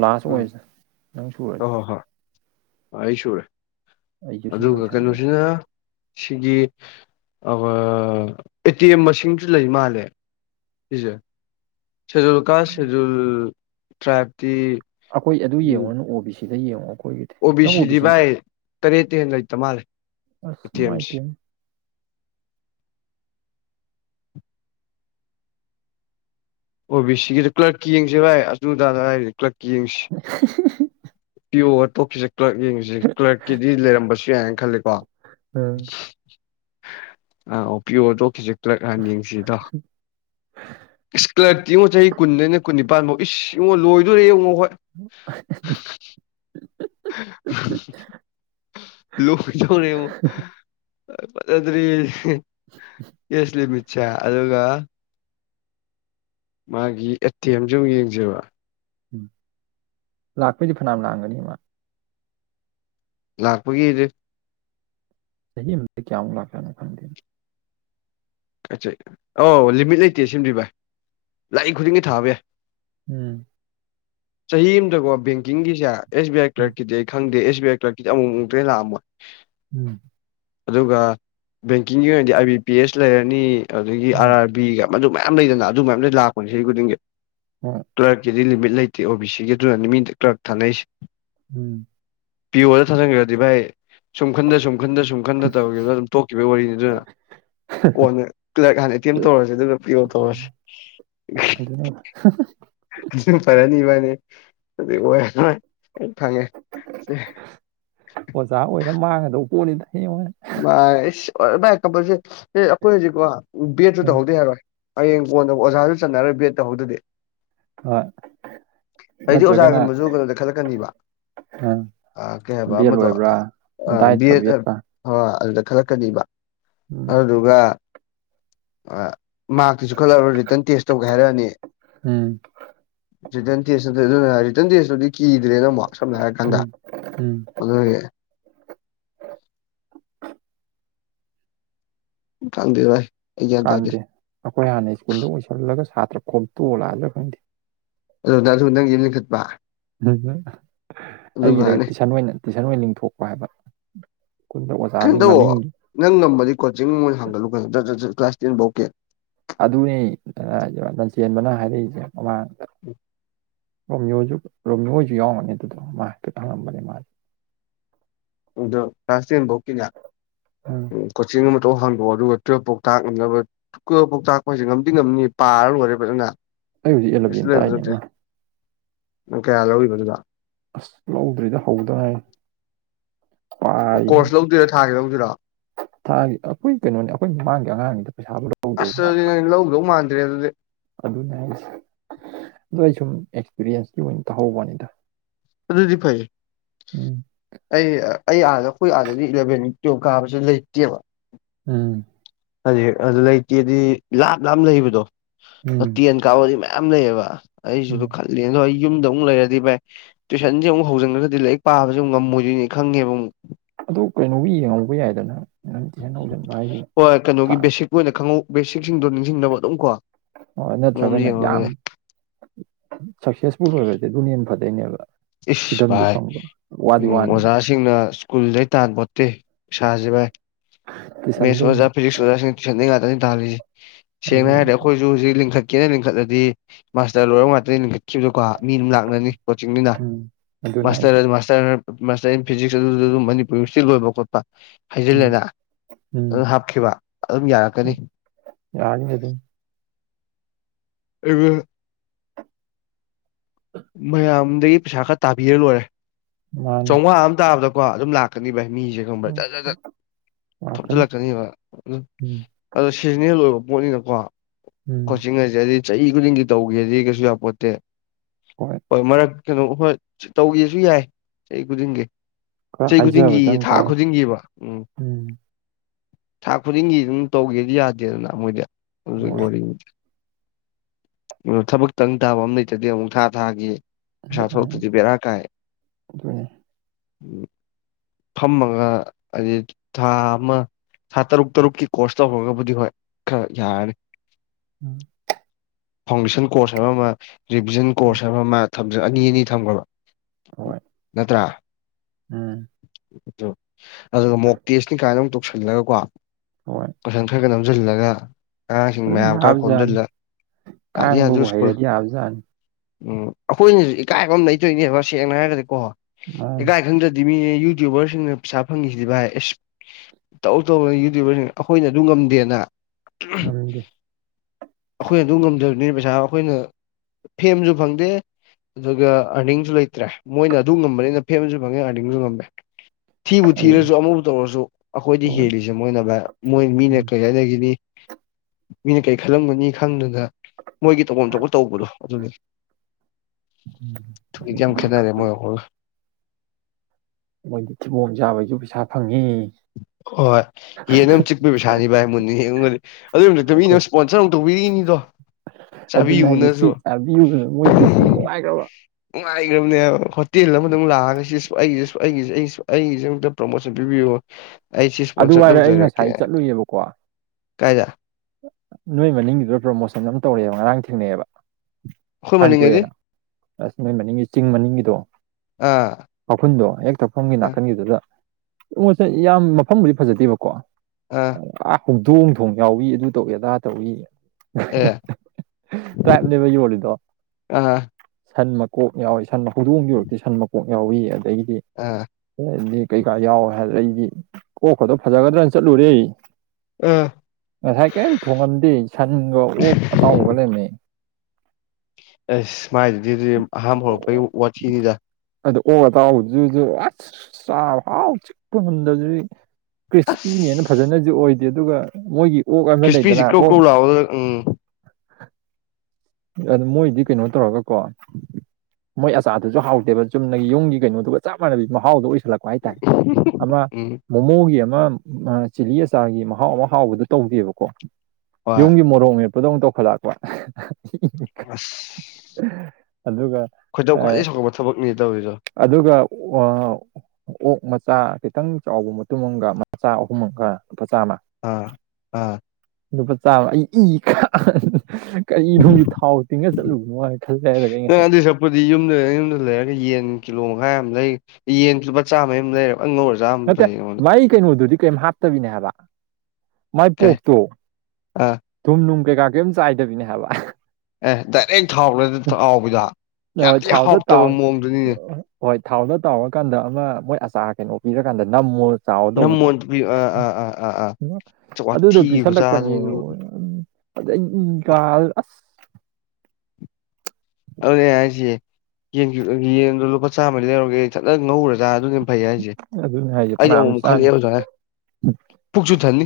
ꯂꯥꯁ ꯎꯝ ꯑꯣꯏꯔꯁꯦ ꯅꯪ ꯍꯣ ꯁꯨꯔꯗꯤ ꯍꯣ ꯍꯣꯏ ꯑꯩ ꯁꯨꯔꯦ ꯑꯩꯁꯨ ꯁꯤ ꯑꯗꯨꯒ ꯂꯣꯏꯁꯤꯟꯒ ꯀꯩꯅꯣꯁꯤꯅ ꯁꯤꯒꯤ ꯑꯗꯨꯒ ꯑꯦꯇꯦꯝ ꯃꯁꯤꯡꯁꯨ ꯂꯩ ꯃꯥꯜꯂꯦ ꯁꯤꯁꯦ ꯁꯦꯗꯨꯜ ꯀꯥꯥꯁ ꯁꯦꯗꯨꯜ ꯇ꯭ꯔꯥꯏꯞ ꯑꯩꯈꯣꯏ ꯑꯗꯨ ꯌꯦꯡꯉꯨꯔꯅꯨ ꯑꯣ ꯕꯤ ꯁꯤꯗ ꯌꯦꯡꯉꯣ ꯑꯩꯈꯣꯏꯒꯤ ꯑꯣ ꯕꯤ ꯁꯤꯗꯤ ꯚꯥꯏ ꯇꯔꯦꯠ ꯇꯩ ꯍꯦꯟ ꯂꯩꯇ ꯃꯥꯜꯂꯦ ꯑꯁ ꯃꯥꯏ ꯑꯦꯇꯦꯝꯁꯤ ꯄꯦꯝ ꯑꯣ ꯕꯤ ꯁꯤꯒꯤꯗ ꯀ꯭ꯂꯔꯛꯀꯤ ꯌꯦꯡꯁꯤ ꯚꯥꯏ ꯑꯗꯨꯗꯥ ꯂꯥꯏꯔꯤ ꯀ꯭ꯂꯔꯛꯀꯤ ꯌꯦꯡꯁꯤ [unintelligible] ꯄꯤ ꯑꯣꯒ ꯇꯣꯛꯈꯤꯁꯦ ꯀ꯭ꯂꯔꯛ ꯌꯦꯡꯈꯤꯁꯦ ꯀ꯭ꯂꯔꯀꯤꯗꯤ ꯂꯩꯔꯝꯕꯁꯨ ꯌꯥꯏꯅ ꯈꯜꯂꯤꯀꯣ ꯎꯝ ꯑ ꯑꯣ ꯄꯤꯑꯣ ꯇꯣꯛꯈꯤꯁꯦ ꯀ꯭ꯂꯔꯛ ꯍꯥꯟꯅ ꯌꯦꯡꯁꯤ ꯏꯇꯥꯎ ꯏꯁ ꯀ꯭ꯂꯔꯛꯇꯤꯉꯣ ꯆꯍꯤ ꯀꯨꯟꯗꯩꯅ ꯀꯨꯟꯅꯤꯄꯥꯟ ꯐꯧ ꯏꯁ ꯏꯉꯣ ꯂꯣꯏꯗꯣꯔꯦꯉꯣ ꯈꯣꯏ [inaudible] [unintelligible] ꯂꯣꯏꯗꯣꯔꯦꯉꯣ ꯐꯖꯗ꯭ꯔꯦꯍꯦ ꯑꯦꯁ ꯂꯤꯃꯤꯠꯁꯦ ꯑꯗꯨꯒ ꯃꯥꯒꯤ ꯑꯦꯇꯦꯝꯖꯨ ꯑꯃꯨꯛ ꯌꯦꯡꯁꯦꯕ ꯎꯝ ꯂꯥꯛꯄꯩꯗꯤ ꯐꯅꯌꯥꯝ ꯂꯥꯛꯑꯝꯒꯅꯤ ꯃꯥ ꯂꯥꯛꯄꯒꯤꯗꯤ ꯆꯍꯤ ꯑꯃꯥꯗ ꯀꯌꯥ ꯑꯃꯨ ꯂꯥꯛꯆꯥꯅꯣ ꯈꯪꯗꯦ ꯑꯦꯠꯆꯦ ꯑꯧ ꯂꯤꯃꯤꯠ ꯂꯩꯇꯦ ꯁꯤꯃꯗꯤ ꯚꯥꯏ ꯂꯥꯛꯏ ꯈꯨꯗꯤꯡꯒꯤ ꯊꯥꯕ ꯌꯥꯏ ꯎꯝ ꯆꯍꯤ ꯑꯃꯗꯀꯣ ꯕꯦꯡꯀꯤꯡꯒꯤꯁꯦ ꯑꯦꯁ ꯕꯤ ꯑꯥꯏ ꯎꯝ ꯀ꯭ꯂꯔꯛꯀꯤꯗꯤ ꯑꯩ ꯈꯪꯗꯦ ꯑꯦꯁ ꯕꯤ ꯑꯥꯏ ꯀ꯭ꯂꯔꯛ ꯀꯤꯗꯤ ꯑꯃꯨꯛ ꯑꯃꯨꯛꯇꯩ ꯍꯦꯟ ꯂꯥꯛꯑꯝꯃꯣꯏ ꯎꯝ ꯑꯗꯨꯒ ꯕꯦꯡꯀꯤꯡꯒꯤ ꯑꯣꯏꯅꯗꯤ ꯑꯥꯏ ꯕꯤ ꯄꯤ ꯑꯦꯁ ꯂꯩꯔꯅꯤ ꯑꯗꯨꯗꯒꯤ ꯎꯝ ꯑꯥꯔ ꯑꯥꯔ ꯕꯤꯒ ꯃꯗꯨ ꯃꯌꯥꯝ ꯂꯩꯗꯅ ꯑꯗꯨ ꯃꯌꯥꯝ ꯗꯩ ꯂꯥꯛꯄꯅꯤ ꯆꯍꯤ ꯈꯨꯗꯤꯡꯒꯤ ꯍꯣꯢ ꯀ꯭ꯂꯔꯛꯀꯤꯗꯤ ꯂꯤꯃꯤꯠ ꯂꯩꯇꯦ ꯑꯣ ꯕꯤ ꯁꯤꯒꯤ ꯑꯗꯨꯅ ꯃꯤꯅ ꯀ꯭ꯂꯔꯛ ꯊꯥꯅꯩꯁꯦ ꯎꯝ ꯄꯤꯑꯣꯗ ꯊꯥꯖꯤꯟꯈ꯭ꯔꯗꯤ ꯚꯥꯏ ꯁꯨꯝ ꯈꯟꯗ ꯁꯨꯝ ꯈꯟꯗ ꯁꯨꯝ ꯈꯟꯗ ꯇꯧꯈꯤꯕꯗ ꯑꯗꯨꯝ ꯇꯣꯛꯈꯤꯕꯩ ꯋꯥꯔꯤꯅꯤ ꯑꯗꯨꯅ ꯀꯣꯟꯅ ꯀ꯭ꯂꯔꯛ ꯍꯥꯟꯅ ꯑꯦꯇꯦꯝ ꯇꯧꯔꯁꯦ ꯑꯗꯨꯒ ꯄꯤꯑꯣ ꯇꯧꯔꯁꯦ [unintelligible] ꯑꯗꯨ ꯐꯔꯅꯤ ꯏꯕꯅꯤ ꯑꯗꯨ ꯑꯣꯏꯔꯔꯣꯢ ꯑꯩ ꯈꯪꯉꯦ ꯑꯣꯖꯥ ꯑꯣꯏꯔ ꯃꯥꯡꯉꯗꯧꯕ ꯄꯣꯠꯅꯤꯗ ꯍꯩꯌꯦꯡꯋꯥꯢ ꯚꯥꯏ ꯏꯁ ꯚꯥꯏ ꯀꯝꯄꯜꯁꯦ ꯑꯩꯈꯣꯏ ꯍꯧꯖꯤꯛꯀꯣ ꯕꯦꯠꯁꯨ ꯎꯝ ꯇꯧꯍꯧꯗ ꯌꯥꯔꯣꯏ ꯍꯌꯦꯡ ꯀꯣꯟꯅ ꯑꯣꯖꯥꯁꯨ ꯆꯠꯅꯔꯣꯏ ꯕꯦꯠ ꯇꯧꯍꯧꯗꯔꯗꯤ ꯍꯣꯏ ꯍꯧꯖꯤꯛꯇꯤ ꯑꯣꯖꯥ ꯅꯠꯇ꯭ꯔꯒꯅ ꯈꯟꯕꯁꯨ ꯀꯩꯅꯣꯗ ꯈꯜꯂꯛꯀꯅꯤꯕ ꯑꯥ ꯀꯩꯍꯥꯢꯕ ꯕꯦꯜ ꯑꯃꯗꯣ ꯑꯣꯏꯕ꯭ꯔꯥ ꯑ ꯗꯥꯏꯠꯀ ꯕꯦꯠ ꯕꯦꯠꯀ ꯍꯣ ꯑꯗꯨꯗ ꯈꯜꯂꯛꯀꯅꯤꯕ ꯎꯝ ꯑꯗꯨꯗꯨꯒ ꯃꯥꯔꯛꯇꯁꯨ ꯈꯜꯂꯛꯑꯔꯣꯏ ꯔꯤꯇꯔꯟ ꯇꯦꯁ ꯇꯧꯒꯦ ꯍꯥꯏꯔꯛꯑꯅꯤ ꯎꯝ ꯔꯤꯇꯟ ꯇꯦꯁ ꯅꯇꯦ ꯑꯗꯨꯅ ꯔꯤꯇꯟ ꯇꯦꯁꯇꯨꯗꯤ ꯀꯤꯗ꯭ꯔꯦꯅ ꯑꯃꯨꯛ ꯁꯝꯅ ꯍꯥꯏꯔ ꯎꯝ ꯀꯥꯟꯗ ꯎꯝ ꯑꯗꯨꯒꯤ ꯈꯪꯗꯦ ꯚꯥꯏ ꯑꯩ ꯒ꯭ꯌꯥꯟ ꯇꯥꯗꯦ ꯀꯥꯟꯗꯦ ꯑꯩꯈꯣꯏ ꯍꯥꯟꯅꯩ ꯁ꯭ꯀꯨꯜꯗ ꯑꯣꯏꯁꯜꯂꯒ ꯁꯥꯇ꯭ꯔ ꯈꯣꯝꯇꯣꯛꯑ ꯂꯥꯡꯑꯁꯤꯔ ꯈꯪꯗꯦ ꯑꯗꯨꯅ ꯑꯗꯨ ꯅꯪꯒꯤ ꯑꯃ ꯂꯤꯡꯈꯠꯄ ꯎꯝ ꯑꯗꯨꯝ ꯑꯩꯒꯤꯗ ꯐꯔꯅꯤ ꯇꯤꯁꯟ ꯑꯣꯏꯅ ꯇꯨꯏꯁꯟ ꯑꯣꯏꯅ ꯂꯤꯡꯊꯣꯛꯄ ꯍꯥꯏꯕ ꯁ꯭ꯀꯨꯜꯗ ꯀꯩꯅꯣ ꯑꯣꯖꯥꯒꯤ ꯇꯧ ꯃꯃꯤꯡꯒꯤ ꯅꯪ ꯉꯝꯃꯗꯤ ꯀꯣꯆꯤꯡ ꯑꯣꯏꯅ ꯍꯥꯡꯒꯠꯂꯨ ꯀ꯭ꯂꯥꯁ ꯇꯦꯟ ꯐꯧꯒꯤ ꯑꯗꯨꯅꯦ ꯂꯟꯆꯦꯟꯕꯅ ꯍꯥꯏꯔꯛꯏꯁꯦ ꯃꯃꯥꯡꯗ ꯔꯣꯃꯤꯌꯣꯁꯨ ꯔꯣꯃꯤꯌꯣꯍꯣꯏꯁꯨ ꯌꯥꯎꯔꯝꯒꯅꯤ ꯑꯗꯨꯗ ꯃꯥ ꯍꯥꯏꯐꯦꯠ ꯍꯪꯂꯝꯕꯅꯦ ꯃꯥꯁꯦ ꯑꯗꯣ ꯀ꯭ꯂꯥꯁ ꯇꯦꯟ ꯐꯧꯀꯤꯗ ꯎꯝ ꯀꯣꯆꯤꯡ ꯑꯃ ꯊꯣꯛ ꯍꯥꯡꯗꯣꯛꯑꯣ ꯑꯗꯨꯒ ꯇꯨꯌꯦꯞꯐꯥꯎ ꯇꯥꯛꯉꯝꯅꯕ ꯇꯨꯌꯦꯞꯐꯥꯎ ꯇꯥꯛꯄ ꯍꯥꯏꯁꯦ ꯉꯝꯗꯤ ꯉꯝꯅꯤ ꯄꯥꯔ ꯂꯣꯏꯔꯦ ꯐꯖꯟꯅ ꯑꯩ ꯍꯧꯖꯤꯛ ꯀꯩꯁꯨ ꯑꯦꯂꯚꯦꯟ ꯂꯩꯕ ꯇꯥꯏꯅꯦ ꯅꯠꯇꯦ ꯃꯥ ꯅꯪ ꯀꯌꯥ ꯂꯧꯔꯤꯕ ꯑꯗꯨꯗ ꯑꯁ ꯂꯧꯗ꯭ꯔꯤꯗ ꯍꯧꯗ ꯉꯥꯏꯔꯤ ꯄꯥꯔꯤꯅꯤ ꯀꯣꯔꯁ ꯂꯧꯗꯣꯏꯔꯥ ꯊꯥꯒꯤ ꯂꯧꯗꯣꯏꯔꯣ ꯊꯥꯒꯤ ꯑꯩꯈꯣꯏ ꯀꯩꯅꯣꯅꯦ ꯑꯩꯈꯣꯏ ꯃꯃꯥꯡꯒꯤ ꯑꯉꯥꯡꯉꯩꯗꯣ ꯄꯩꯁꯥ ꯂꯧ ꯑꯁ ꯑꯗꯨꯗꯤ ꯅꯪ ꯂꯧꯗꯧ ꯃꯥꯟꯗ꯭ꯔꯦ ꯑꯗꯨꯗꯤ ꯑꯗꯨꯅꯦ ꯍꯥꯏꯔꯤꯁꯦ ꯑꯗꯨ ꯑꯩ ꯁꯨꯝ ꯑꯦꯛꯁꯄꯤꯔꯤꯌꯦꯟꯁꯀꯤ ꯑꯣꯏꯅ ꯇꯥꯍꯧꯕꯩ ꯋꯥꯅꯤꯗ ꯑꯗꯨꯗꯤ ꯐꯩꯌꯦ ꯎꯝ ꯑꯩ ꯑꯩ ꯑꯥꯗ ꯑꯩꯈꯣꯏ ꯑꯥꯗꯗꯤ ꯏꯂꯚꯦꯜ ꯇꯨꯋꯦꯜꯕ ꯀꯥꯕꯁꯦ ꯂꯩꯇꯦꯕ ꯎꯝ ꯑꯗꯨ ꯂꯩꯇꯦꯗꯤ ꯂꯥꯞ ꯂꯥꯞ ꯂꯩꯕꯗꯣ ꯎꯝ ꯇꯦꯟ ꯀꯥꯕꯗꯤ ꯃꯌꯥꯝ ꯂꯩꯌꯦꯕ ꯑꯩꯁꯨ ꯑꯗꯨ ꯎꯝ ꯈꯜꯂꯤ ꯑꯗꯣ ꯑꯩ ꯌꯨꯝꯗ ꯑꯃꯨꯛ ꯂꯩꯔꯗꯤ ꯚꯥꯏ ꯇꯨꯏꯁꯟꯖꯦ ꯑꯃꯨꯛ ꯍꯧꯖꯤꯟꯒꯔꯗꯤ ꯂꯥꯏꯔꯤꯛ ꯄꯥꯕꯁꯨ ꯉꯝꯃꯣꯏꯗꯣꯏꯅꯤ ꯈꯪꯉꯦꯕ ꯑꯃꯨꯛ ꯑꯗꯨ ꯀꯩꯅꯣꯒꯤ ꯌꯦꯡꯍꯧꯕ ꯌꯥꯏꯗꯅ ꯅꯪ ꯇꯨꯏꯁꯟ ꯍꯧꯖꯤꯟꯕ ꯍꯥꯏꯁꯦ ꯍꯣꯏ ꯀꯩꯅꯣꯒꯤ ꯕꯦꯁꯤꯛ ꯑꯣꯏꯅ ꯈꯪꯍꯧ ꯕꯦꯁꯤꯛꯁꯤꯡꯗꯣ ꯅꯤꯡꯁꯤꯡꯅꯕ ꯑꯗꯨꯝ ꯀꯣ ꯍꯣꯏ ꯃꯑꯣꯡ ꯑꯃ ꯅꯠꯇ꯭ꯔꯒꯅ ꯌꯥꯝ ꯌꯦꯡꯉꯒꯅꯦ ꯁꯛꯁꯦꯁꯐꯨꯜ ꯑꯣꯏꯒꯔꯗꯤ ꯑꯗꯨꯅ ꯍꯦꯟ ꯐꯗꯣꯏꯅꯦꯕ [inaudible] ꯋꯥꯗꯤ ꯋꯥꯅꯤ ꯏꯁꯤꯡꯅ ꯁ꯭ꯀꯨꯜꯗꯩ ꯇꯥꯟꯄꯣꯠꯇꯦ ꯄꯩꯁꯥꯁꯦ ꯚꯥꯏ ꯃꯦꯠꯁ ꯀꯤꯁꯟꯗꯣꯏꯅꯤ ꯑꯣꯖꯥ ꯐꯤꯖꯤꯛꯁ ꯑꯣꯖꯥꯁꯤꯡ ꯇꯨꯏꯁꯟꯗꯩ ꯉꯥꯛꯇꯅꯤ ꯇꯥꯜꯂꯤꯁꯦ ꯁꯦꯡꯅ ꯑꯗꯨꯅꯦ ꯍꯥꯏꯔꯗꯤ ꯑꯈꯣꯏꯁꯨ ꯍꯧꯖꯤꯛ ꯂꯤꯡꯈꯠ ꯀꯦꯅ ꯂꯤꯡꯈꯠꯂꯗꯤ ꯃꯥꯁꯇꯔ ꯂꯣꯏꯔꯕ ꯉꯥꯛꯇꯅꯤ ꯂꯤꯡꯈꯠꯈꯤꯕꯗꯀꯣ ꯃꯤ ꯑꯗꯨꯝ ꯂꯥꯛ ꯀꯣꯆꯤꯡꯅꯤꯅ ꯎꯝ ꯑꯗꯨꯅ ꯑꯩꯁꯨ ꯃꯥꯁꯇꯔꯃꯥꯁꯇꯔ ꯃꯥꯁꯇꯔ ꯏꯟ ꯐꯤꯖꯤꯛꯁ ꯑꯗꯨꯗꯨꯗꯨ ꯃꯅꯤꯄꯨꯔ ꯁꯤ ꯂꯣꯏꯕ ꯈꯣꯠꯄ ꯎꯝ ꯍꯥꯏꯖꯤꯜꯂꯦꯅ ꯎꯝ ꯍꯥꯞꯈꯤꯕ ꯑꯗꯨꯝ ꯌꯥꯔꯛꯀꯅꯤ ꯌꯥꯅꯤ ꯑꯗꯨꯝ [inaudible] ꯃꯌꯥꯝꯗꯒꯤ ꯄꯩꯁꯥ ꯈꯔ ꯇꯥꯕꯤꯔ ꯂꯣꯏꯔꯦ ꯃꯥꯅꯤ ꯆꯧꯉꯥ ꯑꯃ ꯇꯥꯕꯗ ꯑꯗꯨꯝ ꯂꯥꯛꯀꯅꯤ ꯚꯥꯏ ꯃꯤꯁꯦ ꯈꯪꯕꯔꯥ ꯖꯠꯖꯠ ꯂꯥꯛꯀꯅꯤ ꯊꯣꯝꯖꯜꯂꯛꯀꯅꯤꯕ ꯎꯝ ꯑꯗꯨꯝ ꯁꯤꯖꯟꯅꯦꯜ ꯑꯣꯏꯕ ꯄꯣꯠꯅꯤꯅꯀꯣ ꯎꯝ ꯀꯣꯆꯤꯡ ꯍꯥꯏꯁꯦ ꯍꯥꯏꯗꯤ ꯆꯍꯤ ꯈꯨꯗꯤꯡꯒꯤ ꯇꯧꯒꯦꯗꯤ ꯀꯩꯁꯨ ꯌꯥꯄꯣꯠꯇꯦ ꯍꯣꯏ ꯍꯣꯏ ꯃꯔꯛ ꯀꯩꯅꯣ ꯍꯣꯏ ꯇꯧꯒꯦꯁꯨ ꯌꯥꯏ ꯆꯍꯤ ꯈꯨꯗꯤꯡꯒꯤ ꯈꯔ ꯆꯍꯤ ꯍꯥꯏꯖꯕ ꯈꯨꯗꯤꯡꯒꯤꯌꯦ ꯆꯪ ꯊꯥ ꯇꯥꯔꯦ ꯈꯨꯗꯤꯡꯒꯤꯕ ꯎꯝ ꯊꯥ ꯈꯨꯗꯤꯡꯒꯤ ꯑꯗꯨꯝ ꯇꯧꯒꯦꯗꯤ ꯌꯥꯗꯦꯗꯅ ꯃꯣꯏꯗꯤ ꯑꯗꯨꯒꯤ ꯍꯣꯏ ꯋꯥꯔꯤꯅꯤꯗ ꯊꯕꯛꯇꯪ ꯇꯥꯕ ꯑꯃ ꯂꯩꯇꯔꯗꯤ ꯑꯃꯨꯛ ꯊꯥ ꯊꯥꯒꯤ ꯄꯩꯁꯥ ꯎꯝ ꯊꯣꯛꯇꯔꯗꯤ ꯚꯦꯔꯥ ꯀꯥꯏ ꯑꯗꯨꯅꯤ ꯐꯝꯃꯒ ꯍꯥꯏꯗꯤ ꯊꯥ ꯑꯃ ꯁꯥ ꯇꯔꯨꯛ ꯇꯔꯨꯛꯀꯤ ꯀꯣꯔꯁ ꯇꯧꯍꯧꯔꯒꯕꯨꯗꯤ ꯍꯣꯏ ꯈꯔ ꯌꯥꯔꯅꯤ ꯎꯝ ꯐꯥꯎꯟꯗꯦꯁꯟ ꯀꯣꯔꯁ ꯍꯥꯏꯕ ꯑꯃ ꯔꯤꯚꯤꯖꯟ ꯀꯣꯔꯁ ꯍꯥꯏꯕ ꯑꯃ ꯑꯅꯤ ꯑꯅꯤ ꯊꯝꯈ꯭ꯔꯕ ꯍꯣꯏ ꯅꯠꯇ꯭ꯔꯥ ꯎꯝ ꯑꯗꯨꯒ ꯃꯣꯛ ꯇꯦꯁꯅꯤ ꯀꯥꯏꯅ ꯑꯃꯨꯛ ꯇꯧꯁꯜꯂꯒ ꯀꯣ ꯍꯣꯏ ꯀꯣꯏꯁꯟ ꯈꯔ ꯈꯔ ꯅꯝꯖꯜꯂꯒ ꯑꯉꯥꯡꯁꯤꯡ ꯑꯗꯨꯝ ꯃꯌꯥꯝ ꯈꯔ ꯌꯥꯕꯖꯥꯠꯅꯤ ꯈꯣꯝꯁꯤꯜꯂ ꯌꯥꯗꯤ ꯌꯥꯗꯨ ꯏꯁ꯭ꯀꯨꯜ ꯌꯥꯕ ꯖꯥꯠꯅꯤ ꯎꯝ ꯑꯈꯣꯏꯅꯖꯨ ꯏꯀꯥꯏꯕ ꯑꯃ ꯂꯩ ꯇꯧꯏꯅꯦꯕ ꯁꯦꯡꯅ ꯍꯥꯏꯔꯒꯗꯤꯀꯣ ꯃꯥꯅꯤ ꯏꯀꯥꯏ ꯈꯪꯗꯔ ꯗꯤꯃꯤ ꯌꯨꯇ꯭ꯌꯨꯕꯔꯁꯤꯡꯅ ꯄꯩꯁꯥ ꯐꯪꯉꯤꯁꯤꯗꯤ ꯚꯥꯏ ꯏꯁ ꯇꯧ ꯇꯧꯗꯅ ꯌꯨꯇ꯭ꯌꯨꯕꯔꯁꯤꯡꯅ ꯑꯩꯈꯣꯏꯅ ꯑꯗꯨ ꯉꯝꯗꯦꯅ ꯉꯝꯗꯦ ꯑꯈꯣꯏꯅ ꯑꯗꯨ ꯉꯝꯗꯕꯅꯤ ꯄꯩꯁꯥ ꯑꯈꯣꯏꯅ ꯐꯦꯝꯖꯨ ꯐꯪꯗꯦ ꯑꯗꯨꯒ ꯑꯥꯔꯅꯤꯡꯖꯨ ꯂꯩꯇ꯭ꯔꯦ ꯃꯣꯏꯅ ꯑꯗꯨ ꯉꯝꯕꯅꯤꯅ ꯐꯦꯝꯖꯨ ꯐꯪꯉꯦ ꯑꯥꯔꯅꯤꯡꯖꯨ ꯉꯝꯃꯦ ꯊꯤꯕꯨ ꯑꯗꯨꯅꯤ ꯊꯤꯔꯖꯨ ꯑꯃꯕꯨ ꯇꯧꯔꯁꯨ ꯑꯩꯈꯣꯏꯗꯩ ꯍꯣꯏ ꯍꯦꯜꯂꯤꯖꯦ ꯃꯣꯏꯅ ꯚꯥꯏ ꯃꯣꯏ ꯃꯤꯅ ꯑꯗꯨ ꯀꯔꯤ ꯍꯥꯏꯅꯒꯤꯅꯤ ꯃꯤꯅ ꯀꯔꯤ ꯈꯜꯂꯝꯒꯅꯤ ꯈꯪꯗꯅ ꯃꯣꯏꯒꯤ ꯇꯧꯐꯝ ꯊꯣꯛꯄ ꯇꯧꯕꯗꯣ ꯑꯗꯨꯒꯤ [inaudible] ꯑꯗꯨꯒꯤꯗꯤ ꯌꯥꯝ ꯈꯦꯠꯅꯔꯦ ꯃꯣꯏꯒ ꯑꯩꯈꯣꯏꯒ ꯃꯣꯏꯗꯤ ꯊꯤꯕꯣꯡ ꯆꯥꯕꯩꯖꯨ ꯄꯩꯁꯥ ꯐꯪꯉꯤ ꯍꯣꯏ ꯌꯦꯟ ꯑꯃ ꯆꯤꯛꯄ ꯄꯩꯁꯥꯅꯤ ꯚꯥꯏ ꯃꯨꯟꯅ ꯌꯦꯡꯉꯨꯒꯗꯤ ꯑꯗꯨꯒꯤ ꯃꯊꯛꯇ ꯃꯤꯅ ꯑꯩꯈꯣꯏ ꯑꯃꯨꯛ ꯏꯁꯄꯣꯟꯁꯔ ꯑꯃꯨꯛ ꯇꯧꯕꯤꯔꯤꯅꯤꯗꯣ ꯑꯗꯨꯅ ꯍꯥꯏꯗꯤ ꯁꯤ ꯆꯥꯕꯤꯌꯨꯅꯁꯨ ꯆꯥꯕꯤꯌꯨꯗꯅ ꯃꯣꯏ ꯄꯨꯟꯁꯤ ꯅꯨꯡꯉꯥꯏꯒ꯭ꯔꯕ ꯅꯨꯡꯉꯥꯏꯒ꯭ꯔꯕꯅꯦꯕ ꯍꯣꯇꯦꯜ ꯑꯃꯗꯪ ꯂꯥꯛꯑꯒ ꯁꯤꯁꯨ ꯑꯩꯒꯤ ꯑꯩꯒꯤꯁꯦ ꯑꯩ ꯑꯩꯒꯤꯖꯨ ꯑꯝꯇ ꯄ꯭ꯔꯣꯃꯣꯁꯟ ꯄꯤꯕꯤꯌꯨ ꯑꯩ ꯁꯤ ꯑꯗꯨ ꯏꯁꯄꯣꯟꯁꯔ ꯍꯥꯏꯔ ꯑꯩ ꯇꯧꯖꯔꯒꯦ ꯉꯁꯥꯏ ꯆꯠꯂꯨꯏꯑꯕꯀꯣ ꯀꯥꯏꯗ ꯅꯣꯏ ꯃꯅꯤꯡꯗꯨꯗ ꯄ꯭ꯔꯣꯃꯣꯁꯟ ꯑꯃ ꯇꯧꯋꯦꯕ ꯉꯔꯥꯡ ꯊꯦꯡꯅꯩꯑꯕ ꯑꯩꯈꯣꯏ ꯃꯅꯤꯡꯒꯤꯗꯤ ꯍꯥꯡꯇꯣꯛꯑꯦꯅ ꯑꯁ ꯅꯣꯏ ꯃꯅꯤꯡꯒꯤ ꯆꯤꯡ ꯃꯅꯤꯡꯒꯤꯗꯣ ꯑꯥ ꯋꯥꯈꯨꯟꯗꯣ ꯍꯦꯛ ꯊꯛꯐꯝꯒꯤ ꯑ ꯅꯥꯀꯟꯒꯤꯗꯨꯗ ꯎꯁ ꯌꯥꯝ ꯃꯐꯝꯕꯨꯗꯤ ꯐꯖꯗꯦꯕꯀꯣ ꯑ ꯑꯥ ꯍꯧꯗꯣꯡ ꯊꯣꯡ ꯌꯥꯎꯏ ꯑꯗꯨ ꯇꯧꯏ ꯑꯗꯥ ꯇꯧꯏ ꯑꯦ ꯇꯔꯥꯏꯞ ꯅꯦꯕ ꯌꯣꯜꯂꯤꯗꯣ ꯑꯥ ꯁꯟ ꯃꯀꯣꯛ ꯌꯥꯎꯏꯤ ꯁꯟ ꯍꯧꯗꯣꯡ [unintelligible] ꯁꯟ ꯃꯀꯣꯛ ꯌꯥꯎꯏꯤ ꯑꯗꯒꯤꯗꯤ ꯑ ꯗꯤ ꯀꯩꯀꯥ ꯌꯥꯎꯋꯦ ꯍꯥꯏꯕꯗꯨꯗ ꯑꯩꯗꯤ ꯀꯣꯛꯀꯗꯣ ꯐꯖꯒꯗ꯭ꯔꯅ ꯆꯠꯂꯨꯔꯦ [unintelligible] ꯉꯁꯥꯏ ꯀꯩꯝ ꯊꯣꯡꯉꯝꯗꯦ ꯁꯟꯒ ꯑꯣꯛ ꯑꯇꯥꯎꯕꯒ ꯂꯩꯔꯝꯃꯦ ꯑꯁ ꯃꯥꯏꯗꯨꯗꯤ ꯑꯗꯨꯗꯤ ꯑꯍꯥꯟꯕ ꯍꯧꯔꯛꯄꯒꯤ ꯋꯥꯊꯤꯅꯤꯗ ꯑꯗꯨ ꯑꯣꯛ ꯑꯇꯥꯎꯕꯗꯨꯁꯨ ꯑꯁ ꯆꯥꯕ ꯍꯥꯎ ꯆꯤꯛꯄ ꯃꯨꯟꯗꯕꯖꯤꯗꯤ ꯑꯁ ꯀ꯭ꯔꯤꯁꯄꯤꯅꯦꯅ ꯐꯖꯅꯖꯨ ꯑꯣꯏꯗꯦ ꯑꯗꯨꯒ ꯃꯣꯏꯒꯤ ꯑꯣꯛ ꯀ꯭ꯔꯤꯁꯄꯤꯖꯤ ꯀ꯭ꯔꯧ ꯀ꯭ꯔꯧ ꯂꯥꯎꯔꯒ ꯎꯝ ꯑꯗꯨ ꯃꯣꯏꯗꯤ ꯀꯩꯅꯣ ꯇꯧꯔꯒꯀꯣ ꯃꯣꯏ ꯑꯆꯥꯔꯗꯨꯖꯨ ꯍꯥꯎꯇꯦꯕ ꯆꯨꯝꯅꯒꯤ ꯌꯨꯝꯒꯤ ꯀꯩꯅꯣꯗꯨꯒ ꯆꯞ ꯃꯥꯟꯅꯕꯤ ꯃꯍꯥꯎꯗꯣ ꯑꯣꯏꯁꯤꯜꯂꯛ [unintelligible] ꯇꯥꯏ ꯑꯃ ꯎꯝ ꯃꯣꯃꯣꯒꯤ ꯑꯃ ꯆꯤꯂꯤ ꯑꯆꯥꯔꯒꯤ ꯃꯍꯥꯎ ꯑꯃ ꯍꯥꯎꯕꯗꯨ ꯇꯧꯗꯦꯕꯀꯣ ꯍꯣꯏ ꯌꯨꯝꯒꯤ ꯃꯣꯔꯣꯛ ꯃꯦꯠꯄꯗꯧ ꯇꯧꯈꯠꯂꯛꯄ ꯑꯁ ꯑꯗꯨꯒ ꯈꯣꯏꯗꯧ ꯈ꯭ꯋꯥꯏꯗꯒꯤ ꯁꯥꯎꯒꯠꯄ ꯊꯕꯛꯅꯤ ꯇꯧꯔꯤꯗꯣ ꯑꯗꯨꯒ [unintelligible] ꯑꯣꯛ ꯃꯆꯥ ꯈꯤꯇꯪ ꯆꯥꯎꯕ ꯃꯇꯨꯝ ꯑꯝꯒ ꯃꯆꯥ ꯑꯍꯨꯝ ꯑꯝꯒ ꯂꯨꯄꯥ ꯆꯥꯝꯃ ꯑ ꯑꯥ ꯂꯨꯄꯥ ꯆꯥꯝꯃ ꯑꯩ ꯏ ꯀꯥ ꯀꯔꯤꯅꯨꯡꯒꯤ ꯊꯥꯎ ꯇꯤꯡꯉ ꯆꯠꯂꯨꯕꯅꯣ ꯍꯥꯏꯅ [unintelligible] ꯑꯩ ꯉꯁꯥꯏ ꯨꯄꯨꯗꯤ ꯌꯨꯝꯗ ꯌꯨꯝꯗ ꯂꯩꯔꯒ ꯌꯦꯟ ꯀꯤꯂꯣ ꯈꯥꯏ ꯑꯃ ꯂꯩ ꯌꯦꯟ ꯂꯨꯄꯥ ꯆꯥꯝꯃꯩ ꯑꯃ ꯂꯩꯔ ꯐꯖꯅ ꯉꯧꯔꯥ ꯅꯠꯇꯦ ꯃꯥꯏ ꯀꯩꯅꯣꯗꯨꯗꯤ ꯀꯔꯤꯝ ꯍꯥꯞꯇꯕꯤꯅꯦ ꯍꯥꯏꯕ ꯃꯥꯏ ꯀꯩ ꯄꯣꯛꯇꯣ ꯑꯥ ꯊꯨꯝ ꯅꯨꯡ ꯀꯩꯀꯥ ꯀꯌꯤꯝ ꯆꯥꯏꯗꯕꯤꯅꯦ ꯍꯥꯏꯕ ꯑꯦ ꯗꯥꯏꯔꯦꯛ [unintelligible] ꯍꯣꯏ ꯌꯥꯝꯊꯤ ꯊꯥꯎꯗ ꯍꯥꯎꯇꯕ ꯃꯑꯣꯡꯗꯨꯅꯤꯅꯦ ꯇꯥꯎꯔ ꯍꯣꯏ ꯊꯥꯎꯗ ꯇꯧꯔꯀꯥꯟꯗ ꯑꯃ ꯃꯣꯏ ꯑꯆꯥꯔ ꯀꯩꯅꯣ ꯄꯤꯔꯀꯥꯟꯗ ꯅꯝꯃꯣ ꯆꯥꯎꯗꯧꯕꯗꯣ ꯅꯝꯃꯣꯟ ꯑꯥ ꯑꯥ ꯑꯥ ꯑꯥ ꯑꯥ [unintelligible] ꯑꯗꯨꯗꯣ ꯋꯥꯊꯤꯒꯤ ꯄꯤꯁꯜꯂꯛꯄꯅꯦꯃꯦ ꯈꯨꯆꯥꯗꯨ [unintelligible] ꯑꯗꯩ ꯏ ꯀꯗꯥꯅ ꯑꯁ ꯑꯗꯨꯅꯦ ꯍꯥꯏꯁꯦ ꯌꯦ ꯌꯦꯟꯗꯣ ꯂꯨꯄꯥ ꯆꯥꯝꯃꯒꯤ ꯂꯩꯔꯨꯒꯦ ꯏꯊꯟꯇꯅ ꯉꯧꯔꯒ ꯆꯥ ꯑꯗꯨ ꯐꯩ ꯍꯥꯏꯁꯦ ꯑꯗꯨꯅꯦ ꯍꯥꯏꯁꯦ ꯑꯩꯗꯤ ꯑꯃꯨꯛ ꯐꯅꯌꯥꯝ ꯑꯃꯨꯛ ꯆꯥꯅꯤ ꯈꯜꯂꯦꯕ ꯑꯗꯨꯃꯥꯏꯅ ꯄꯨꯛꯁꯨꯨ ꯊꯟꯅꯤ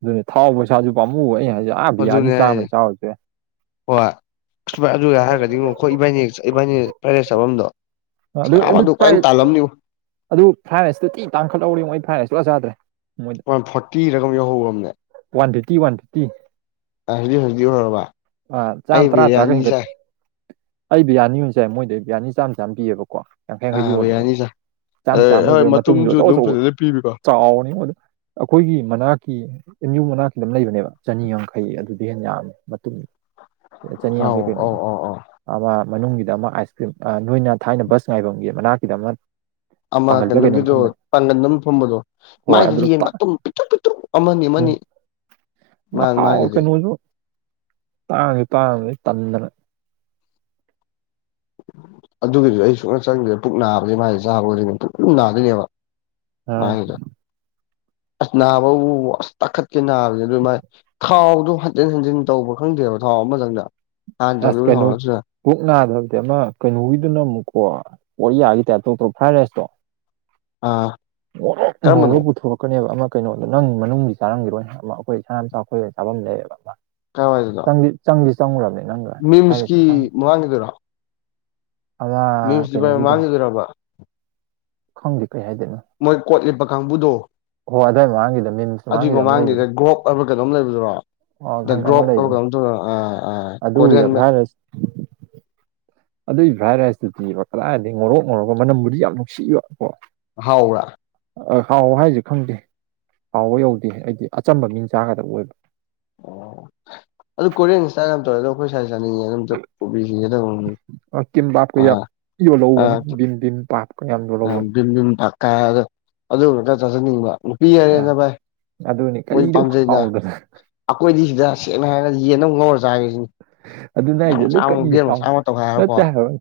ꯑꯗꯨꯅꯦ ꯊꯥꯎ ꯄꯩꯁꯥꯁꯨ ꯄꯥꯝꯃꯨꯕ ꯑꯩꯩꯅ ꯍꯥꯏꯁꯦ ꯑꯥ ꯕꯤꯔꯌꯥꯅꯤ ꯑꯗꯨꯅꯦ ꯍꯥꯏꯁꯦ ꯆꯥꯝꯃꯩ ꯆꯥꯎꯔꯁꯨ ꯌꯥꯏ ꯍꯣꯏ ꯍꯣꯏ ꯑꯗꯨꯒꯤ ꯍꯥꯏꯔꯒꯗꯤ ꯑꯩꯈꯣꯏ ꯏꯕꯥꯏꯅꯤ ꯏꯕꯥꯅꯤ ꯐ꯭ꯔꯥꯏ ꯔꯥꯏꯁ ꯆꯥꯐꯝꯗꯣ ꯅꯕ ꯑꯗꯨ ꯐꯥꯖꯅꯥ ꯇꯥꯜꯂꯝꯅꯤꯕꯣ ꯑꯗꯨ ꯐ꯭ꯔꯥꯏꯇꯨ ꯊꯤꯅ ꯇꯥꯡꯈꯠꯍꯧꯔꯦꯉꯣ ꯑꯩ ꯐ꯭ꯔꯥꯏ ꯔꯥꯏꯁ ꯁꯨꯡꯆꯥ ꯆꯥꯗ꯭ꯔꯦ ꯃꯣꯏꯗ ꯋꯥꯟ ꯐꯣꯔꯇꯤꯔꯥ ꯀꯩꯅꯣꯝ ꯌꯧꯍꯧ ꯔꯝꯅꯦ ꯋꯥꯟ ꯐꯤꯐꯇꯤ ꯋꯥꯟ ꯐꯤꯐꯇꯤ [unintelligible] ꯑꯣꯏꯔꯕ ꯑꯥ ꯆꯥꯝ ꯇꯔꯥ ꯇꯔꯥꯒꯩ ꯍꯦꯟꯒꯠ ꯑꯩ ꯕꯤꯔꯌꯥꯅꯤ ꯑꯣꯏ ꯆꯥꯏ ꯃꯣꯏꯗꯩ ꯕꯤꯔꯌꯥꯅꯤ ꯆꯥꯝ ꯆꯥꯝ ꯄꯤꯌꯦꯕꯀꯣ ꯌꯥꯡꯈꯩ ꯌꯥꯡꯈꯩ ꯑꯥ ꯌꯣꯜꯂꯦꯕ ꯕꯤꯔꯌꯥꯅꯤ ꯆꯥꯏ ꯆꯥꯝ ꯑꯗꯩ ꯆꯥꯝꯃꯩꯗꯣ ꯍꯣꯏ ꯃꯇꯨꯝꯁꯨ ꯑꯆꯧ ꯑꯗꯨꯝ ꯑꯆꯧꯕ ꯐꯖꯅ ꯄꯤꯕꯀꯣ ꯆꯥꯎꯕꯅꯤꯉꯣ ꯑꯗꯨꯝ ꯑꯩꯈꯣꯏꯒꯤ ꯃꯅꯥꯛꯀꯤ ꯑꯦꯝ ꯌꯨ ꯃꯅꯥꯛꯀꯤꯗ ꯑꯃ ꯂꯩꯕꯅꯦꯕ ꯆꯅꯤ ꯌꯥꯡꯈꯩ ꯑꯗꯨꯗꯩ ꯍꯦꯟ ꯌꯥꯝꯃꯦ ꯃꯇꯨꯝ ꯆꯅꯤ ꯑꯧ ꯌꯥꯡꯈꯩ ꯑꯧ ꯀꯩꯅꯣꯗꯣ ꯑꯧ ꯑꯧ ꯑꯃ ꯃꯅꯨꯡꯒꯤꯗ ꯑꯃ ꯑꯥꯏꯁ ꯀ꯭ꯔꯤꯝ ꯅꯣꯏꯅ ꯊꯥꯏꯅ ꯕꯁ ꯉꯥꯏꯐꯝꯒꯤ ꯃꯅꯥꯛꯀꯤꯗ ꯑꯃ ꯑꯃ ꯄꯥꯡꯒꯜꯗ ꯀꯩꯅꯣꯝ ꯀꯩꯅꯣꯒꯤꯗꯣ ꯐꯝꯕꯅꯦ ꯄꯥꯡꯒꯟ ꯑꯃ ꯐꯝꯕꯗꯣ ꯍꯣꯏ ꯑꯗꯨ ꯃꯥꯏꯗꯨꯗ ꯃꯇꯨꯝ ꯄꯤꯛꯇꯨꯛ ꯄꯤꯛꯇꯨꯛ ꯑꯃꯅꯤ ꯑꯃꯅꯤ ꯗꯣ ꯃꯥ ꯃꯥꯒꯤꯗꯤ ꯍꯥꯎꯕꯅꯤ ꯇꯥꯡ ꯇꯥꯡ ꯗꯨ ꯇꯟꯗꯅ ꯑꯗꯨꯒꯤꯗꯣ ꯑꯩ ꯁꯨꯡ ꯆꯪꯗꯦ ꯄꯨꯛ ꯅꯥꯕꯗꯩ ꯃꯥꯏꯗꯣ ꯆꯥꯕꯈꯨꯗꯤꯡ ꯄꯨꯛ ꯅꯥꯗꯣꯏꯅꯦꯕ ꯑꯥ ꯃꯥꯒꯗꯣ ꯑꯁ ꯅꯥꯕꯕꯨ ꯑꯁ ꯇꯥꯈꯠꯀꯩ ꯅꯥꯕꯁꯤꯗꯤ ꯑꯗꯨ ꯃꯥꯥꯏ ꯊꯥꯎꯗꯣ ꯍꯟꯖꯤꯟ ꯍꯟꯖꯤꯟ ꯇꯧꯕ꯭ꯔ ꯈꯪꯗꯦꯕ ꯊꯥꯎ ꯑꯃꯇꯪꯗ ꯑꯁ ꯀꯩꯅꯣ [unintelligible] ꯑꯃ ꯀꯩꯅꯣꯒꯤꯗꯨꯅ ꯑꯃꯨꯛꯀꯣ ꯀꯣꯔꯤꯌꯥꯒꯤ ꯇꯥꯏꯞ ꯇꯧ ꯇꯧ ꯐ꯭ꯔꯥꯏ ꯔꯥꯏꯁꯇꯣ ꯑ ꯉꯧꯔꯣꯛ ꯀꯔꯝꯕꯅꯣ ꯉꯧꯔ ꯄꯨꯊꯣꯔꯛ ꯀꯅꯦꯕ ꯑꯃ ꯀꯩꯅꯣꯗꯣ ꯅꯪ ꯃꯅꯨꯡꯒꯤ ꯆꯥꯔꯝꯈꯤꯔꯣꯏ ꯑꯃ ꯑꯩꯈꯣꯏ ꯁꯅꯥꯃꯆꯥ ꯑꯩꯈꯣꯏ ꯍꯦꯛ ꯆꯥꯐꯝ ꯂꯩꯌꯦꯕ ꯑꯃ ꯀꯥꯏꯋꯥꯏꯗꯅꯣ ꯆꯪꯗ ꯆꯪꯗ ꯆꯪꯉꯨꯔꯕꯅꯦ ꯅꯪꯒ ꯐ꯭ꯔꯥꯏ ꯃꯤꯝꯁꯀꯤ ꯔꯥꯏꯁꯇꯤ ꯆꯥꯅꯤ ꯃꯃꯥꯡꯒꯤꯗꯨꯔꯣ ꯑꯃ ꯃꯤꯝꯁꯀꯤ ꯀꯩꯅꯣꯒꯤꯗꯣ ꯃꯃꯥꯡꯒꯤꯗꯨꯔꯕ ꯈꯪꯗꯦ ꯀꯩ ꯍꯥꯏꯗꯣꯏꯅꯣ ꯃꯣꯏ ꯀꯣꯠꯂꯤꯠꯄ ꯀꯥꯡꯕꯨꯗꯣ ꯍꯣ ꯑꯗꯨꯋꯥꯏ ꯃꯃꯥꯡꯒꯤꯗ ꯃꯤꯝꯁ ꯑꯗꯨꯏ ꯃꯃꯥꯡꯒꯤꯗ ꯒ꯭ꯔꯣꯞ ꯍꯥꯏꯕ ꯀꯩꯅꯣꯝ ꯂꯩꯕꯗꯨꯔꯣ ꯑꯣ ꯈꯪ ꯑꯃ ꯂꯩ [unintelligible] ꯑꯗꯨꯒꯤ ꯀꯣꯔꯤꯌꯟ ꯐ꯭ꯔꯥꯏ ꯔꯥꯏꯁ ꯑꯗꯨꯏꯒꯤ ꯐ꯭ꯔꯥꯏ ꯔꯥꯏꯁꯇꯨꯗꯤꯕ ꯀꯗꯥꯏꯗꯒꯤ ꯉꯧꯔꯣꯛ ꯉꯧꯔꯒ ꯃꯅꯝꯕꯨꯗꯤ ꯌꯥꯝ ꯅꯨꯡꯁꯤꯕ ꯀꯣ ꯍꯥꯎꯕ꯭ꯔꯥ ꯍꯥꯎꯕ ꯍꯥꯏꯁꯦ ꯈꯪꯗꯦ ꯍꯥꯎꯕ ꯌꯧꯗꯦ ꯑꯩꯗꯤ ꯑꯆꯝꯕ ꯃꯤꯅ ꯆꯥꯒꯗꯕ ꯑꯣꯏꯕ ꯑꯣ ꯑꯗꯨ ꯀꯣꯔꯤꯌꯥꯟ ꯏꯁꯇꯥꯏꯋꯜ ꯌꯥꯝ ꯇꯧꯋꯦ ꯑꯗꯣ ꯑꯩꯈꯣꯏ ꯁꯥꯏ ꯆꯅꯤꯡꯉꯦ ꯑꯗꯨꯝ ꯑꯗꯣ ꯄꯨꯕꯤꯁꯤꯔ ꯇꯧꯕꯅꯦ ꯃꯥ [unintelligible] ꯇꯤꯗꯤꯝ ꯄꯥꯛꯇꯣ ꯌꯥꯝ ꯌꯣꯜꯍꯧꯕꯅꯤ ꯕꯤꯟ ꯅꯨꯡ ꯄꯥꯀꯥ ꯑꯗ ꯑꯗꯨ ꯈꯔ ꯆꯥꯖꯅꯤꯡꯕ ꯅꯨꯄꯤ ꯑꯥ ꯍꯥꯏꯔꯦꯅ ꯚꯥꯏ ꯑꯗꯨꯅꯤ ꯃꯣꯏꯗꯤ ꯀꯔꯤꯗꯕꯨ ꯄꯥꯝꯖꯩꯅ ꯍꯥꯎꯗꯅ ꯑꯩꯈꯣꯏꯗꯤ ꯁꯤꯗ ꯁꯦꯡꯅ ꯍꯥꯏꯔꯒꯗꯤ ꯌꯦꯟ ꯑꯃ ꯉꯧꯔꯒ ꯆꯒꯦ ꯁꯤꯅꯤ ꯑꯗꯨꯅ ꯍꯥꯏꯁꯦ ꯑꯗꯨ ꯀꯔꯤ ꯍꯥꯎ ꯇꯧꯈꯥꯏꯔꯒꯀꯣ ꯅꯠꯇꯦ ꯍꯥꯏꯕ ꯎꯝ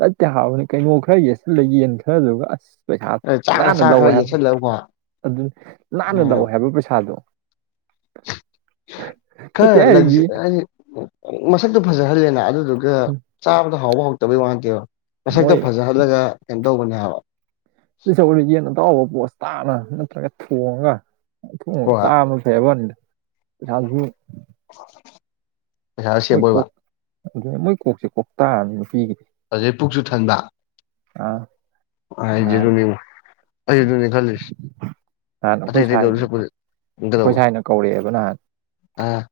ꯅꯠꯇꯦ ꯍꯥꯏꯕ ꯀꯩꯅꯣ ꯈꯔ ꯌꯦꯠꯁꯤꯜꯂ ꯌꯦꯟ ꯈꯔꯗꯨꯒ ꯑꯁ ꯄꯩꯁꯥ ꯆꯥꯛ ꯅꯥꯟꯅ ꯃꯆꯥ ꯂꯧꯋꯦ ꯈꯔ ꯍꯥꯏꯕ ꯌꯦꯠꯁꯜꯂꯒꯀꯣ ꯑꯗꯨ ꯅꯥꯟꯅ ꯂꯧꯋꯦ ꯎꯝ ꯍꯥꯏꯕ ꯄꯩꯁꯥꯗꯣ ꯅꯠꯇꯦ ꯈꯔ ꯂꯛꯖꯥ ꯍꯥꯏꯔꯤ ꯍꯥꯏꯗꯤ ꯃꯁꯛꯇꯣ ꯐꯖꯍꯜꯂꯦꯅ ꯑꯗꯨꯗꯨꯒꯥ ꯆꯕ ꯍꯥꯎꯕ ꯍꯥꯎꯇꯕꯩ ꯋꯥꯅꯇꯦꯕ ꯃꯣꯏ ꯃꯁꯛꯇ‌ꯣ ꯐꯖꯍꯜꯂꯒ ꯀꯩꯅꯣ ꯇꯧꯕꯅꯦ ꯍꯥꯏꯕ ꯌꯦꯟ ꯑꯇꯥꯎꯕ ꯄꯣꯠꯁ ꯇꯥꯅ ꯅꯠꯇ꯭ꯔꯒ ꯊꯣꯡꯉꯒ ꯑꯊꯣꯡ ꯍꯣꯏ ꯆꯥꯕ ꯐꯩ ꯍꯥꯏꯕꯥ ꯋꯥꯅꯤꯗ ꯄꯩꯁꯥꯗꯨꯁꯨ [unintelligible] ꯄꯩꯁꯥ ꯁꯦꯞ ꯃꯣꯏ ꯑꯣꯏꯕ ꯀꯣꯛ ꯑꯗꯨ ꯃꯣꯏ ꯀꯣꯛꯁꯦ ꯀꯣꯛ ꯇꯥ ꯑꯝꯅꯤ ꯅꯨꯄꯤꯒꯤ ꯑꯗꯩꯩ ꯄꯨꯛꯁꯨ ꯊꯟꯕ ꯅꯍꯥꯟ [unintelligible] ꯑꯩ ꯑꯗꯨꯅꯦ ꯈꯜꯂꯤꯁ‌ꯦ ꯅꯍꯥꯟ ꯑꯩꯈꯣꯏ ꯁꯥꯏꯅ ꯑꯩꯈꯣꯏ ꯀꯩꯗꯧꯕ ꯁꯥꯏꯅ ꯀꯧꯔꯛꯑꯦꯕ ꯅꯍꯥꯟ꯫ ꯑ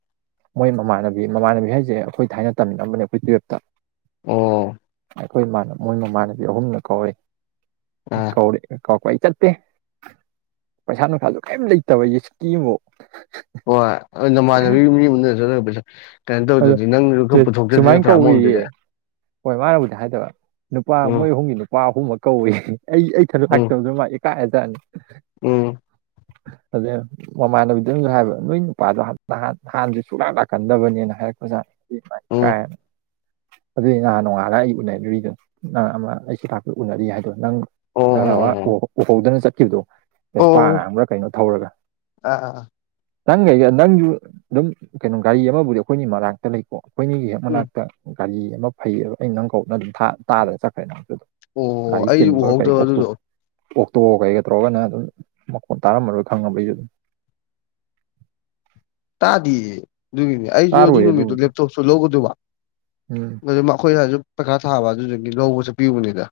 ꯃꯣꯏ ꯃꯃꯥꯟꯅꯕꯤ ꯃꯃꯥꯟꯅꯕꯤ ꯍꯥꯏꯖ‌ꯦ ꯑꯩꯈꯣꯏ ꯊꯥꯏꯅ ꯇꯝꯃꯤꯟꯅꯔꯝꯕꯅꯦ ꯑꯩꯈꯣꯏ ꯇꯨꯌꯦꯜꯞꯇ꯫ ꯑꯣ ꯑꯩꯈꯣꯏꯃꯥꯟ ꯃꯣꯏ ꯃꯃꯥꯟꯅꯕꯤ ꯑꯍꯨꯝꯅ ꯀꯧꯔꯦ ꯑ ꯀꯧꯔ ꯀꯧꯔꯛꯄ ꯑꯩ ꯆꯠꯇꯦ ꯄꯩꯁꯥ ꯅꯨꯡꯁꯥꯁꯨ ꯀꯔꯤꯝ ꯂꯩꯇꯕ ꯑꯩꯁꯦ ꯁꯤꯀꯤ ꯑꯝꯕꯨꯛ꯫ ꯍꯣꯏ ꯅꯃꯥꯟꯅꯕꯤ ꯃꯤ ꯎꯅ ꯆꯠꯂ ꯄꯩꯁꯥ ꯀꯩꯅꯣ ꯑꯗꯣ ꯇꯧꯗ꯭ꯔꯗꯤ ꯅꯪꯖꯨ ꯈꯔ ꯄꯨꯊꯣꯛꯇ꯭ꯔꯗꯤ ꯁꯨꯃꯥꯏꯅ ꯅꯠꯇ꯭ꯔ ꯑꯃꯑꯣꯝꯗꯗꯤ꯫ ꯀꯧꯏꯌꯦ ꯍꯣꯏ ꯃꯥꯅꯕꯨꯗꯤ ꯍꯥꯏꯗꯕ ꯅꯨꯄꯥ ꯎꯝ ꯃꯣꯏ ꯑꯍꯨꯝꯒꯤ ꯅꯨ ꯄꯥ ꯑꯍꯨꯝꯃꯛ ꯀꯧꯋꯦ ꯑꯩ ꯑꯩꯏꯊꯟ ꯎꯝ ꯂꯥꯛꯇꯕꯗꯨ ꯃꯥ ꯏꯀꯥꯏꯔꯖꯥꯠꯅꯦ꯫ ꯎꯝ ꯑꯗꯨꯗꯩ ꯃꯃꯥꯟꯅꯕꯤꯗꯨꯅꯖꯨ ꯍꯥꯏꯕ ꯅꯣꯏ ꯅꯨꯄꯥꯗꯣ ꯍꯥꯞꯇ ꯍꯥꯟꯅꯖꯨ ꯁꯨꯛꯂꯥꯛ ꯂꯥꯛꯀꯟꯗꯕꯅꯦꯅ꯫ ꯍꯥꯏꯔꯛꯄꯖꯥꯅꯦ ꯑꯗꯨꯏ ꯃꯥ ꯎꯝ ꯏꯀꯥꯏ ꯑꯗꯨꯏꯅꯦ ꯉꯍꯥꯟ ꯅꯣꯡꯉꯥꯜꯂꯒ ꯑꯩ ꯎꯅꯔꯨꯏꯗꯣ ꯅꯪ ꯑꯃ ꯑꯩꯁꯤ ꯂꯥꯛ ꯄꯗꯥ ꯎꯅꯔꯤ ꯍꯥꯏꯗꯣ꯫ ꯅꯪ ꯑꯣ ꯅꯪꯅ ꯑꯣ ꯑꯃ ꯑꯣ ꯑꯣ ꯎꯍꯧ ꯎꯍꯧꯗꯅ ꯆꯠꯈꯤꯕꯗꯣ꯫ ꯚꯦꯁꯄꯥ ꯑꯣ ꯑꯉꯥꯡꯕꯔꯥ ꯀꯩꯅꯣ ꯊꯧꯔꯒ꯫ ꯑꯥ ꯑꯥ ꯅꯪꯒ ꯑꯩꯒ ꯅꯪꯁꯨ ꯑꯗꯨꯝ ꯀꯩꯅꯣ ꯒꯥꯔꯤ ꯑꯃꯕꯨꯗꯤ ꯑꯩꯈꯣꯏꯅꯤ ꯃꯔꯥꯛꯇ ꯂꯩꯀꯣ ꯑꯩꯈꯣꯏꯅꯤꯒꯤ ꯍꯦꯛ ꯎꯝ ꯃꯅꯥꯛꯇ ꯒꯥꯔꯤ ꯑꯃ ꯐꯩꯌꯦꯕ ꯑꯩꯩꯅ ꯅꯪ ꯀꯧ ꯅꯪ ꯑꯗꯨꯝ ꯊꯥ ꯇꯥꯗꯅ ꯆꯠꯈ꯭ꯔꯦ [unintelligible] ꯑꯣ ꯒꯥꯔꯤ ꯑꯩꯁꯨ ꯆꯦꯟꯕꯒ ꯀꯩ ꯎꯍꯧꯗꯕ ꯑꯣꯛ ꯇꯣ ꯑꯗꯨꯗꯣ ꯑꯣꯛꯇꯣ ꯀꯩꯒ ꯇꯧꯔꯒ ꯅꯪ ꯑꯗꯨꯝ ꯃꯈꯣꯟ ꯇꯥꯔꯝꯃꯔꯣꯏ ꯈꯪꯉꯕ ꯑꯩꯁꯨ ꯑꯗꯨꯝ ꯇꯥꯗꯤꯌꯦ ꯑꯗꯨꯒꯤꯅꯦ ꯑꯩꯁꯨ ꯑꯗꯨ ꯇꯥꯔꯣꯏ ꯅꯨꯃꯤꯠꯇꯣ ꯑꯗꯨꯕꯨꯗꯤ ꯂꯦꯞꯇꯣꯞꯁꯨ ꯂꯧꯒꯗꯧꯕ ꯎꯝ ꯑꯗꯨ ꯃ ꯑꯈꯣꯏ ꯁꯥꯏꯁꯨ ꯄꯩꯈꯥ ꯊꯥꯕ ꯑꯗꯨꯗꯨꯒꯤ ꯂꯧꯕ ꯆꯠꯄꯤꯔꯨꯕꯅꯤꯗ